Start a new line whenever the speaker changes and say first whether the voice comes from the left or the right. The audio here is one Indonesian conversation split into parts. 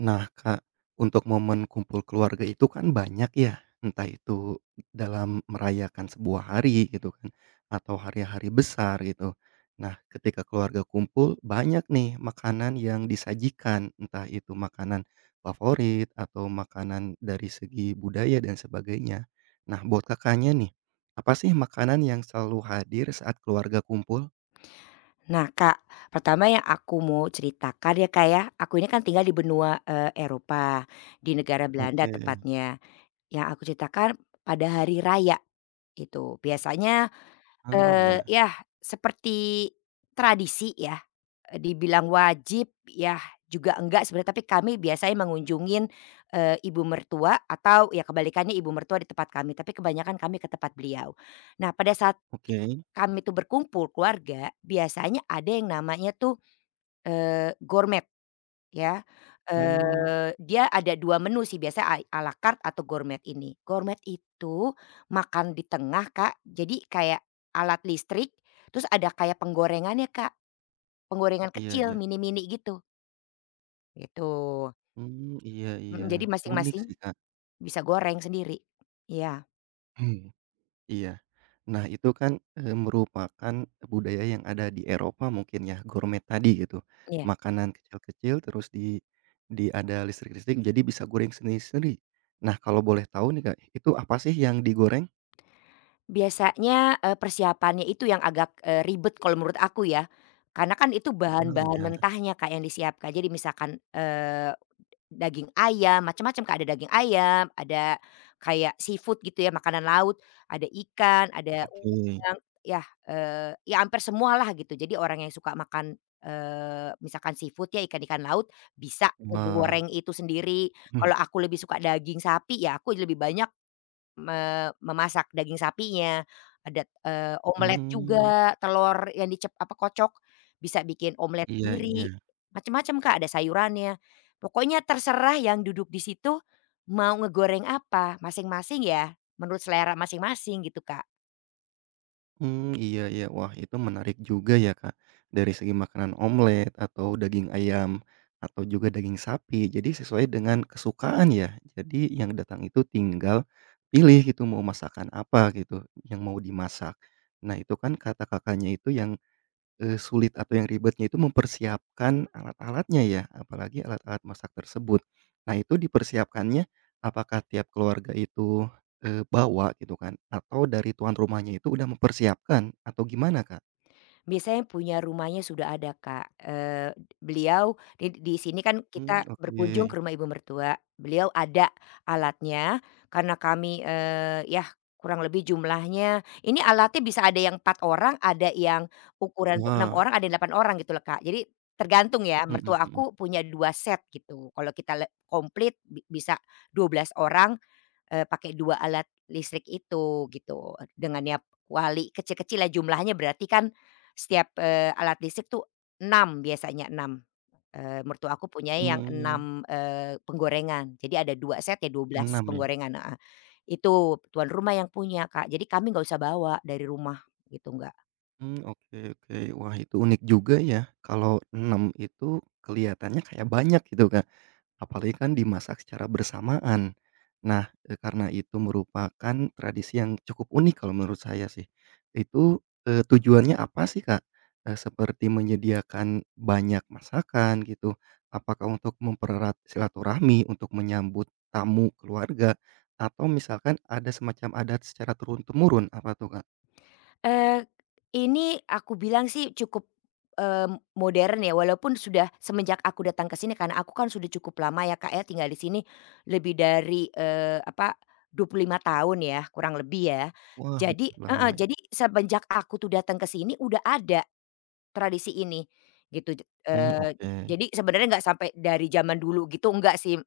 right: Nah, Kak, untuk momen kumpul keluarga itu kan banyak ya, entah itu dalam merayakan sebuah hari gitu kan, atau hari-hari besar gitu. Nah, ketika keluarga kumpul banyak nih makanan yang disajikan, entah itu makanan favorit atau makanan dari segi budaya dan sebagainya. Nah, buat Kakaknya nih, apa sih makanan yang selalu hadir saat keluarga kumpul?
left: Nah Kak, pertama yang aku mau ceritakan ya Kak ya, aku ini kan tinggal di benua, Eropa, di negara Belanda
right: Oke,
left: tepatnya. Yang aku ceritakan pada hari raya itu. Biasanya,
right: ah, iya,
left: yah seperti tradisi ya. Dibilang wajib, ya juga enggak sebenarnya, tapi kami biasanya mengunjungin, ibu mertua atau ya kebalikannya ibu mertua di tempat kami, tapi kebanyakan kami ke tempat beliau. Nah, pada saat
right: oke,
left: kami tuh berkumpul keluarga, biasanya ada yang namanya tuh, gourmet ya,
right: hmm,
left: dia ada 2 menu sih biasanya à carte atau gourmet ini. Gourmet itu makan di tengah Kak, jadi kayak alat listrik, terus ada kayak penggorengannya Kak. Penggorengan
right: iya
left: kecil,
right: iya.
left: mini-mini gitu.
right: Mmm, iya iya,
left: Mhm, jadi
right: unik
left: masing-masing
right: sih, Kak.
left: bisa goreng sendiri. Iya
right: Mhm, iya. Nah itu kan, merupakan budaya yang ada di Eropa mungkin ya, gourmet tadi gitu.
left: iya.
right: Makanan kecil-kecil terus di ada listrik-listrik jadi bisa goreng sendiri-sendiri. Nah kalau boleh tahu nih, Kak, itu apa sih yang digoreng?
left: Biasanya, persiapannya itu yang agak, ribet kalau menurut aku ya, karena kan itu
right: Oh
left: bahan-bahan
right: iya,
left: mentahnya, Kak, yang disiapkan. Jadi misalkan, daging ayam, macam-macam Kak, ada daging ayam, ada kayak seafood gitu ya, makanan laut, ada ikan, ada
right: oke.
left: udang, yah, ya hampir semualah gitu. Jadi orang yang suka makan, misalkan seafood ya, ikan-ikan laut, bisa
right: Wah,
left: ngegoreng itu sendiri.
right: mhm,
left: Kalau aku lebih suka daging sapi, ya aku lebih banyak memasak daging sapinya, ada, eee, Mhm. omelet
right: mmm,
left: juga, telur yang kocok, bisa bikin omelet
right: iya iya.
left: sendiri, macam-macam Kak, ada sayurannya. Pokoknya terserah yang duduk di situ mau ngegoreng apa, masing-masing ya menurut selera masing-masing gitu, Kak.
right: Hmm, iya iya. Wah, itu menarik juga ya, Kak. Dari segi makanan omelet atau daging ayam atau juga daging sapi. Jadi sesuai dengan kesukaan ya. Jadi yang datang itu tinggal pilih gitu mau masakan apa gitu yang mau dimasak. Nah, itu kan kata Kakaknya itu yang sulit atau yang ribetnya itu mempersiapkan alat-alatnya ya, apalagi alat-alat masak tersebut. Nah itu dipersiapkannya apakah tiap keluarga itu, bawa gitu kan atau dari tuan rumahnya itu udah mempersiapkan atau gimana, Kak?
left: Biasanya punya rumahnya sudah ada, Kak, beliau di sini kan
right: Mmm,
left: kita
right: oke.
left: berkunjung ke rumah ibu mertua, beliau ada alatnya karena kami, yah kurang lebih jumlahnya ini alatnya bisa ada yang 4 orang, ada yang ukuran untuk 6
right: Wah,
left: orang, ada yang 8 orang gitu loh, Kak. Jadi tergantung ya,
right: mhm
left: mertua
right: mhm.
left: aku punya 2 set gitu, kalau kita komplit bisa 12 orang. Pakai 2 alat listrik itu gitu, dengan ya kuali kecil-kecil lah jumlahnya berarti kan setiap, alat listrik tuh enam, biasanya enam, mertua aku punya yang
right: Mmm,
left: enam, penggorengan. Jadi ada 2 set ya 12
right: 6 ya?
left: penggorengan, heeh. Itu tuan rumah yang punya Kak, jadi kami nggak usah bawa dari rumah gitu, nggak.
right: Mmm, oke oke. Wah itu unik juga ya, kalau 6 itu kelihatannya kayak banyak gitu kan. Apalagi kan dimasak secara bersamaan. Nah, karena itu merupakan tradisi yang cukup unik kalau menurut saya sih. Itu, tujuannya apa sih, Kak? Eee, seperti menyediakan banyak masakan gitu, apakah untuk mempererat silaturahmi, untuk menyambut tamu keluarga, atau misalkan ada semacam adat secara turun-temurun? Apa tuh, Kak?
left: Eee, ini aku bilang sih cukup, modern ya walaupun sudah semenjak aku datang ke sini karena aku kan sudah cukup lama ya, Kak, ya tinggal di sini lebih dari, apa, 25 tahun ya kurang lebih ya.
right: Wah,
left: Jadi
right: lama
left: heeh,
right: ya.
left: jadi semenjak aku tuh datang ke sini udah ada tradisi ini gitu,
right: Hmm, oke.
left: jadi sebenarnya nggak sampai dari zaman dulu gitu enggak sih.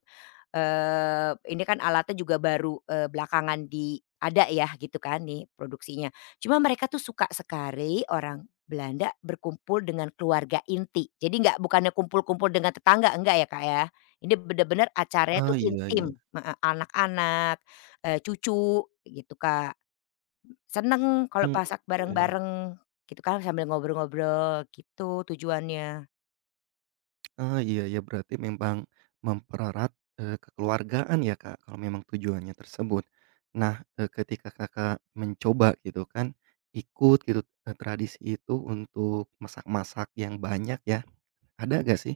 left: Ini kan alatnya juga baru, belakangan di ada ya gitu kan nih produksinya. Cuma mereka tuh suka sekali orang Belanda berkumpul dengan keluarga inti. Jadi nggak bukannya kumpul-kumpul dengan tetangga, enggak ya, Kak, ya. Ini bener-bener acaranya
right: Ah,
left: tuh
right: iya
left: intim,
right: iya.
left: heeh, anak-anak, cucu gitu, Kak. Seneng kalau
right: Hmm,
left: masak
right: oke.
left: bareng-bareng gitu kan sambil ngobrol-ngobrol gitu tujuannya.
right: Ah, iya ya berarti memang mempererat, kekeluargaan ya, Kak, kalau memang tujuannya tersebut. Nah, ketika Kakak mencoba gitu kan, ikut gitu, tradisi itu untuk masak-masak yang banyak ya, ada nggak sih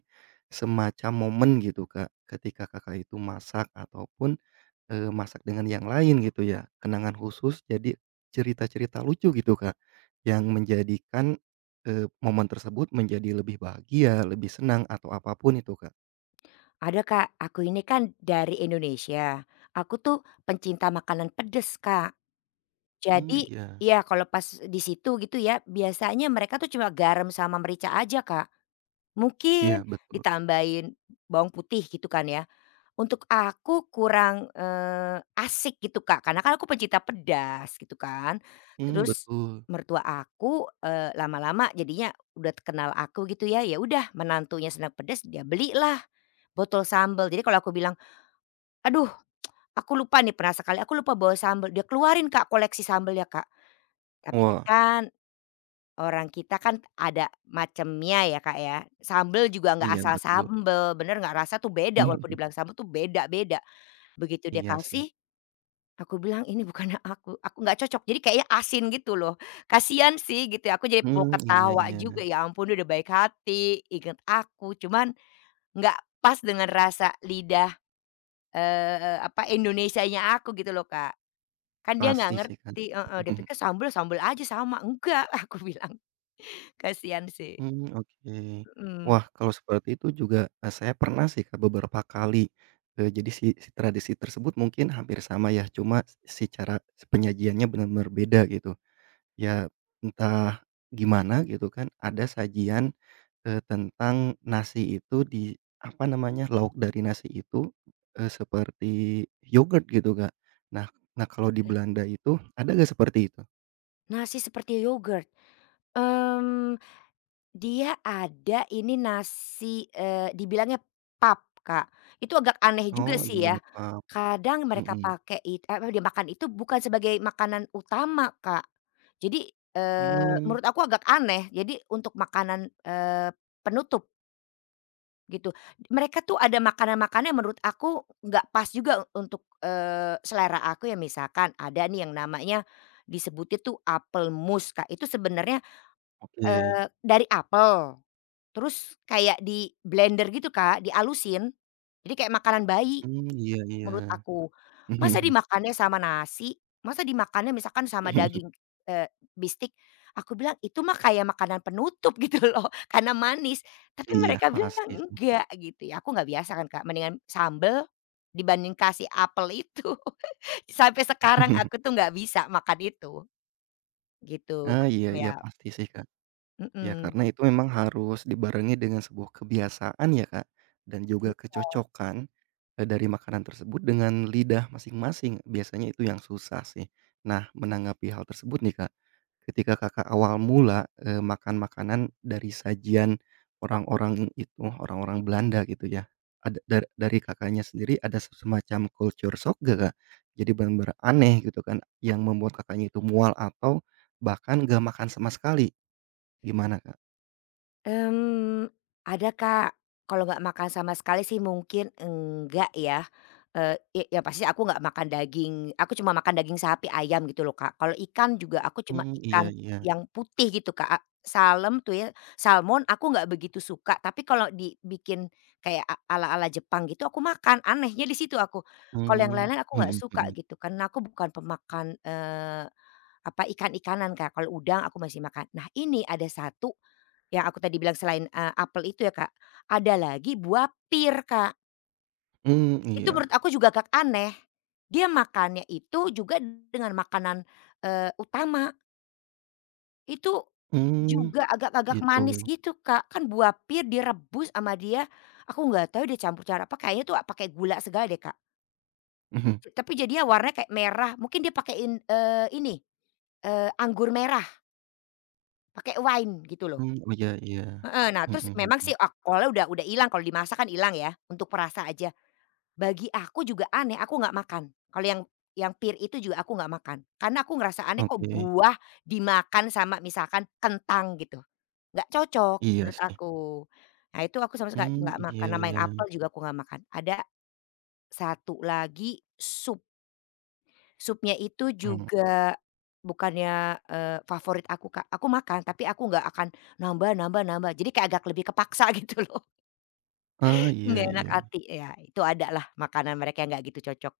right: semacam momen gitu, Kak, ketika Kakak itu masak ataupun masak dengan yang lain gitu ya, kenangan khusus jadi cerita-cerita lucu gitu, Kak, yang menjadikan, momen tersebut menjadi lebih bahagia, lebih senang atau apapun itu, Kak.
left: Ada Kak, aku ini kan dari Indonesia, aku tuh pencinta makanan pedes Kak.
right: Mmm,
left: Jadi
right: iya.
left: ya kalau pas di situ gitu ya, biasanya mereka tuh cuma garam sama merica aja Kak.
right: Iya
left: Mungkin
right: betul.
left: ditambahin bawang putih gitu kan ya. Untuk aku kurang, asik gitu Kak, karena kan aku pencinta pedas gitu kan.
right: Mmm,
left: Terus
right: betul.
left: mertua aku, lama-lama jadinya udah kenal aku gitu ya, ya udah menantunya senang pedas dia belilah botol sambal. Jadi kalau aku bilang, aduh, aku lupa nih pernah sekali, aku lupa bawa sambel, dia keluarin Kak koleksi sambelnya Kak. Tapi
right: Wah,
left: kan orang kita kan ada macemnya ya Kak ya, sambel juga nggak
right: iya
left: asal
right: betul.
left: sambel, bener nggak, rasa tuh beda walaupun dibilang sambel tuh beda-beda. Begitu dia
right: Iya sih.
left: kasih, aku bilang, "Ini bukan aku, aku nggak cocok." Jadi kayaknya asin gitu loh, kasian sih gitu ya, aku jadi mau
right: Mmm, iya
left: ketawa
right: iya.
left: juga, ya ampun dia udah baik hati, inget aku, cuman nggak pas dengan rasa lidah, apa, Indonesianya aku gitu loh Kak. Kan dia nggak
right: Pasti sih, Kak.
left: ngerti, heeh, dia pikir sambel, sambel aja sama, enggak, aku bilang, kasihan sih,
right: Mmm, oke.
left: mhm.
right: Wah, kalau seperti itu juga, saya pernah sih, Kak, beberapa kali. Jadi si si tradisi tersebut mungkin hampir sama ya, cuma si cara si penyajiannya benar-benar beda gitu. Ya entah gimana gitu kan, ada sajian, tentang nasi itu di apa namanya, lauk dari nasi itu, seperti yogurt gitu, Kak. Nah nah kalau di
left: Oke.
right: Belanda itu ada nggak seperti itu?
left: Nasi seperti yogurt, mmm, dia ada ini nasi, dibilangnya pup, Kak, itu agak aneh juga
right: Oh,
left: sih
right: iya,
left: ya,
right: paham.
left: kadang mereka
right: Mhm.
left: pakai dia makan itu bukan sebagai makanan utama, Kak. Jadi,
right: Mmm,
left: menurut aku agak aneh, jadi untuk makanan, penutup. Gitu. Mereka tuh ada makanan-makanan yang menurut aku nggak pas juga untuk, selera aku ya misalkan ada nih yang namanya disebutnya tuh apel mus, Kak, itu sebenarnya,
right: oke.
left: dari apel, terus kayak di-blender gitu, Kak, dialusin jadi kayak makanan bayi.
right: Mmm, iya iya.
left: Menurut aku. Masa
right: Mhm
left: dimakannya sama nasi, masa dimakannya misalkan sama
right: mhm.
left: daging, bistik, aku bilang, "Itu mah kayak makanan penutup," gitu loh, karena manis. Tapi
right: Iya,
left: mereka bilang,
right: pasti sih.
left: "Enggak," gitu ya. Aku nggak biasa kan, Kak, mendingan sambel dibanding kasih apel itu. Sampai sekarang aku tuh nggak bisa makan itu, gitu.
right: Ah, iya iya,
left: Ya,
right: pasti sih, Kak. Ya
left: mhm.
right: karena itu memang harus dibarengi dengan sebuah kebiasaan ya Kak, dan juga kecocokan, dari makanan tersebut dengan lidah masing-masing, biasanya itu yang susah sih. Nah menanggapi hal tersebut nih Kak, ketika Kakak awal mula, makan makanan dari sajian orang-orang itu, orang-orang Belanda gitu ya, ada dari Kakaknya sendiri ada semacam culture shock gak Kak? Jadi benar-benar aneh gitu kan yang membuat Kakaknya itu mual atau bahkan gak makan sama sekali, gimana Kak?
left: Mmm, ada Kak, kalau nggak makan sama sekali sih mungkin enggak ya, ya yang pasti aku nggak makan daging, aku cuma makan daging sapi, ayam gitu loh Kak. Kalau ikan juga aku cuma
right: Mmm, iya
left: ikan
right: iya.
left: yang putih gitu Kak, salem tuh ya, salmon aku nggak begitu suka, tapi kalau dibikin kayak ala-ala Jepang gitu aku makan, anehnya di situ aku. Kalau yang
right: Mmm,
left: lain-lain aku nggak
right: mhm
left: suka
right: mhm.
left: gitu, karena aku bukan pemakan, apa, ikan-ikanan Kak, kalau udang aku masih makan. Nah ini ada satu yang aku tadi bilang selain, apel itu ya, Kak, ada lagi buah pir, Kak.
right: Mmm,
left: Itu
right: iya.
left: menurut aku juga agak aneh. Dia makannya itu juga dengan makanan, utama, itu
right: Mmm,
left: juga agak-agak
right: gitu.
left: manis gitu, Kak. Kan buah pir direbus sama dia, aku nggak tahu dia campur cara apa, kayaknya tuh pakai gula segala deh, Kak.
right: Mhm.
left: Tapi jadinya warnanya kayak merah, mungkin dia pakein, ini, anggur merah, pakai wine gitu loh.
right: Mmm, oh iya iya.
left: Heeh, nah
right: Mhm
left: terus memang
right: mhm.
left: sih udah hilang, kalau dimasak kan hilang ya, untuk perasa aja. Bagi aku juga aneh, aku nggak makan. Kalau yang pir itu juga aku nggak makan. Karena aku ngerasa aneh kok
right: Oke.
left: buah dimakan sama misalkan kentang gitu, nggak cocok
right: Iya
left: menurut
right: sih.
left: aku. Nah itu aku sama sekali
right: Mmm,
left: nggak makan,
right: iya
left: nama
right: iya.
left: yang apel juga aku nggak makan. Ada satu lagi sup, supnya itu
right: Mmm,
left: juga bukannya, favorit aku, Kak. Aku makan tapi aku nggak akan nambah nambah nambah, jadi kayak agak lebih kepaksa gitu loh,
right: ah, iya
left: nggak enak
right: iya.
left: hati. Ya itu ada lah makanan mereka yang nggak gitu cocok.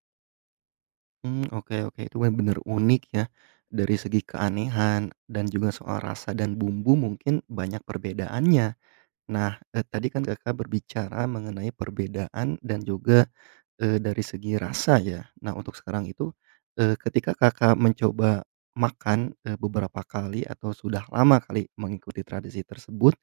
right: Mmm, oke oke. Itu bener-bener unik ya, dari segi keanehan dan juga soal rasa dan bumbu mungkin banyak perbedaannya. Nah, tadi kan Kakak berbicara mengenai perbedaan dan juga dari segi rasa ya. Nah, untuk sekarang itu, ketika Kakak mencoba makan, beberapa kali atau sudah lama kali mengikuti tradisi tersebut,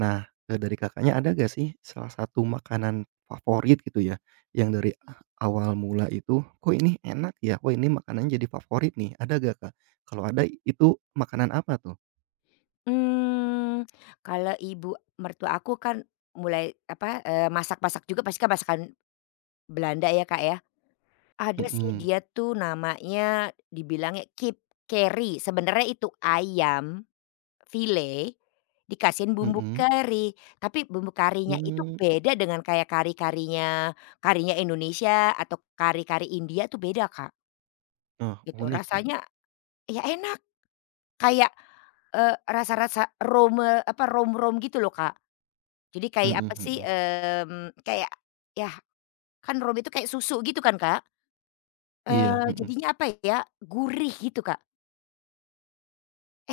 right: nah, dari Kakaknya ada nggak sih salah satu makanan favorit gitu ya, yang dari awal mula itu, "Kok ini enak ya? Wah, ini makanannya jadi favorit nih." Ada nggak, Kak? Kalau ada, itu makanan apa tuh?
left: Mmm, Kalau ibu mertua aku kan mulai apa, masak-masak juga pasti kan masakan Belanda ya, Kak, ya. Ada sih
right: Mhm,
left: dia tuh namanya dibilangnya kipkeri, sebenarnya itu ayam file dikasihin bumbu
right: mhm.
left: kari, tapi bumbu karinya itu
right: Mmm,
left: beda dengan kayak kari-karinya karinya Indonesia atau kari-kari India tuh beda, Kak,
right: oh,
left: gitu.
right: unik ya?
left: Rasanya ya enak kayak, rasa-rasa rome apa, rom-rom gitu loh, Kak. Jadi kayak
right: Mhm
left: apa sih,
right: mhm.
left: kayak yah kan rom itu kayak susu gitu kan, Kak,
right: Iya, mhm.
left: jadinya apa ya, gurih gitu, Kak,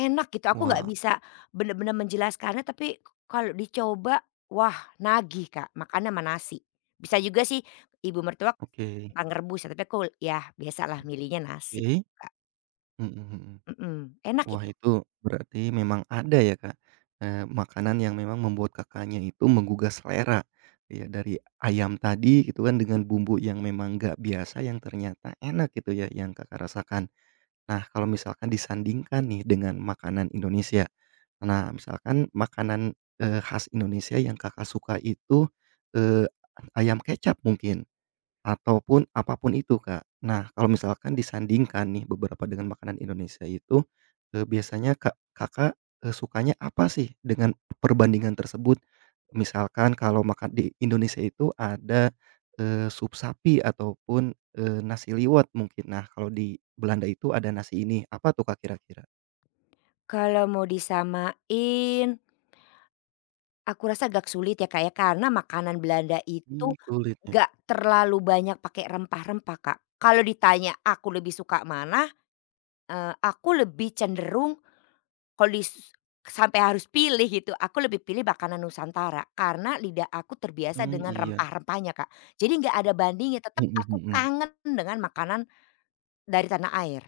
left: enak gitu aku nggak
right: Wah,
left: bisa bener-bener menjelaskannya tapi kalau dicoba wah nagih, Kak, makannya sama nasi. Bisa juga sih ibu mertua
right: oke.
left: kentang rebus ya tapi aku yah biasalah milihnya nasi,
right: Oke?
left: Kak,
right: Mhm mhm.
left: mhm, enak
right: Wah
left: itu.
right: itu berarti memang ada ya Kak, makanan yang memang membuat Kakaknya itu menggugah selera, ya dari ayam tadi gitu kan dengan bumbu yang memang nggak biasa yang ternyata enak gitu ya yang Kakak rasakan. Nah kalau misalkan disandingkan nih dengan makanan Indonesia, nah misalkan makanan, khas Indonesia yang Kakak suka itu, eee, ayam kecap mungkin. Ataupun apapun itu, Kak. Nah, kalau misalkan disandingkan nih beberapa dengan makanan Indonesia itu, biasanya Kakak, sukanya apa sih dengan perbandingan tersebut? Misalkan kalau makan di Indonesia itu ada, sup sapi ataupun, nasi liwet mungkin. Nah, kalau di Belanda itu ada nasi ini. Apa tuh, Kak, kira-kira?
left: Kalau mau disamain aku rasa agak sulit ya, Kak, ya, karena makanan Belanda
right: Mmm,
left: itu
right: sulitnya.
left: gak terlalu banyak pakai rempah-rempah, Kak. Kalau ditanya aku lebih suka mana, aku lebih cenderung kalau sampai harus pilih gitu, aku lebih pilih makanan Nusantara karena lidah aku terbiasa
right: Hmm,
left: dengan
right: iya.
left: rempah-rempahnya, Kak. Jadi nggak ada bandingnya,
right: Hmm
left: tetap
right: hmm
left: aku
right: hmm. Hmm.
left: kangen dengan makanan dari tanah air.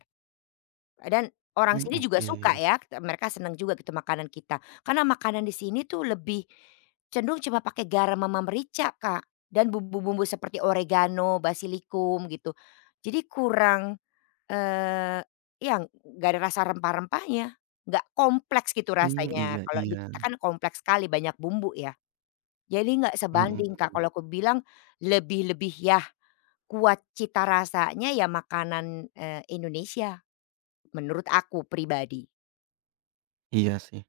left: Dan orang
right: Hmm,
left: sini juga suka
right: oke.
left: ya, mereka seneng juga gitu makanan kita. Karena makanan di sini tuh lebih cenderung cuma pakai garam sama merica, Kak, dan bumbu-bumbu seperti oregano, basilikum gitu. Jadi kurang, eee, ya nggak ada rasa rempah-rempahnya, nggak kompleks gitu
right: Hmm,
left: rasanya.
right: iya
left: Kalau di kita
right: iya.
left: kan kompleks sekali banyak bumbu ya. Jadi nggak
right: Hmm hmm
left: sebanding, Kak,
right: hmm.
left: kalau aku bilang lebih-lebih ya kuat cita rasanya ya makanan, Indonesia menurut aku pribadi.
right: Iya sih.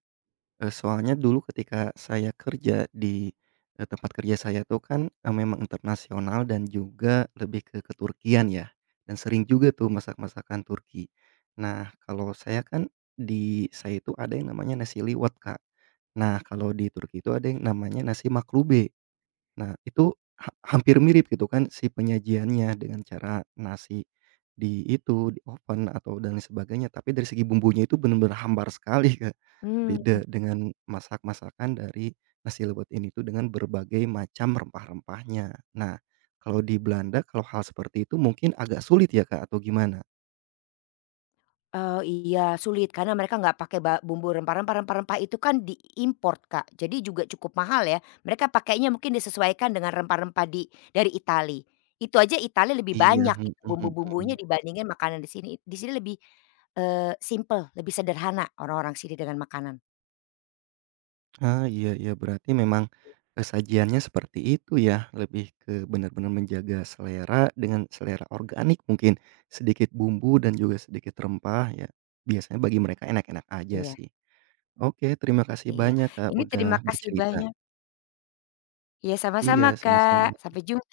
right: Soalnya dulu ketika saya kerja di, tempat kerja saya tuh kan, memang internasional dan juga lebih ke keturkian ya, dan sering juga tuh masak-masakan Turki. Nah, kalau saya kan di saya itu ada yang namanya nasi liwet, Kak. Nah, kalau di Turki itu ada yang namanya nasi maklube. Nah, itu hampir mirip gitu kan si penyajiannya dengan cara nasi di itu, di oven atau dan lain sebagainya, tapi dari segi bumbunya itu benar-benar hambar sekali, Kak.
left: Mmm,
right: Beda dengan masak-masakan dari nasi lewat ini tuh dengan berbagai macam rempah-rempahnya. Nah, kalau di Belanda kalau hal seperti itu mungkin agak sulit ya, Kak, atau gimana?
left: oh iya, sulit karena mereka nggak pakai bumbu rempah-rempah, rempah-rempah itu kan diimport, Kak, jadi juga cukup mahal ya. Mereka pakainya mungkin disesuaikan dengan rempah-rempah dari Itali. Itu aja Itali lebih
right: Iya,
left: banyak
right: mhm
left: gitu bumbu-bumbunya
right: mhm.
left: dibandingin makanan di sini. Di sini lebih, simple, lebih sederhana orang-orang sini dengan makanan.
right: Ah, iya iya, berarti memang, eee, seperti itu ya, lebih ke benar-benar menjaga selera dengan selera organik mungkin, sedikit bumbu dan juga sedikit rempah ya, biasanya bagi mereka enak-enak aja
left: Iya
right: sih. Oke, terima kasih
left: iya.
right: banyak, Kak,
left: Ini terima
right: udah
left: kasih
right: bercerita.
left: banyak. Iya
right: Iya,
left: sama-sama,
right: sama-sama.
left: Kak. Sampai jumpa.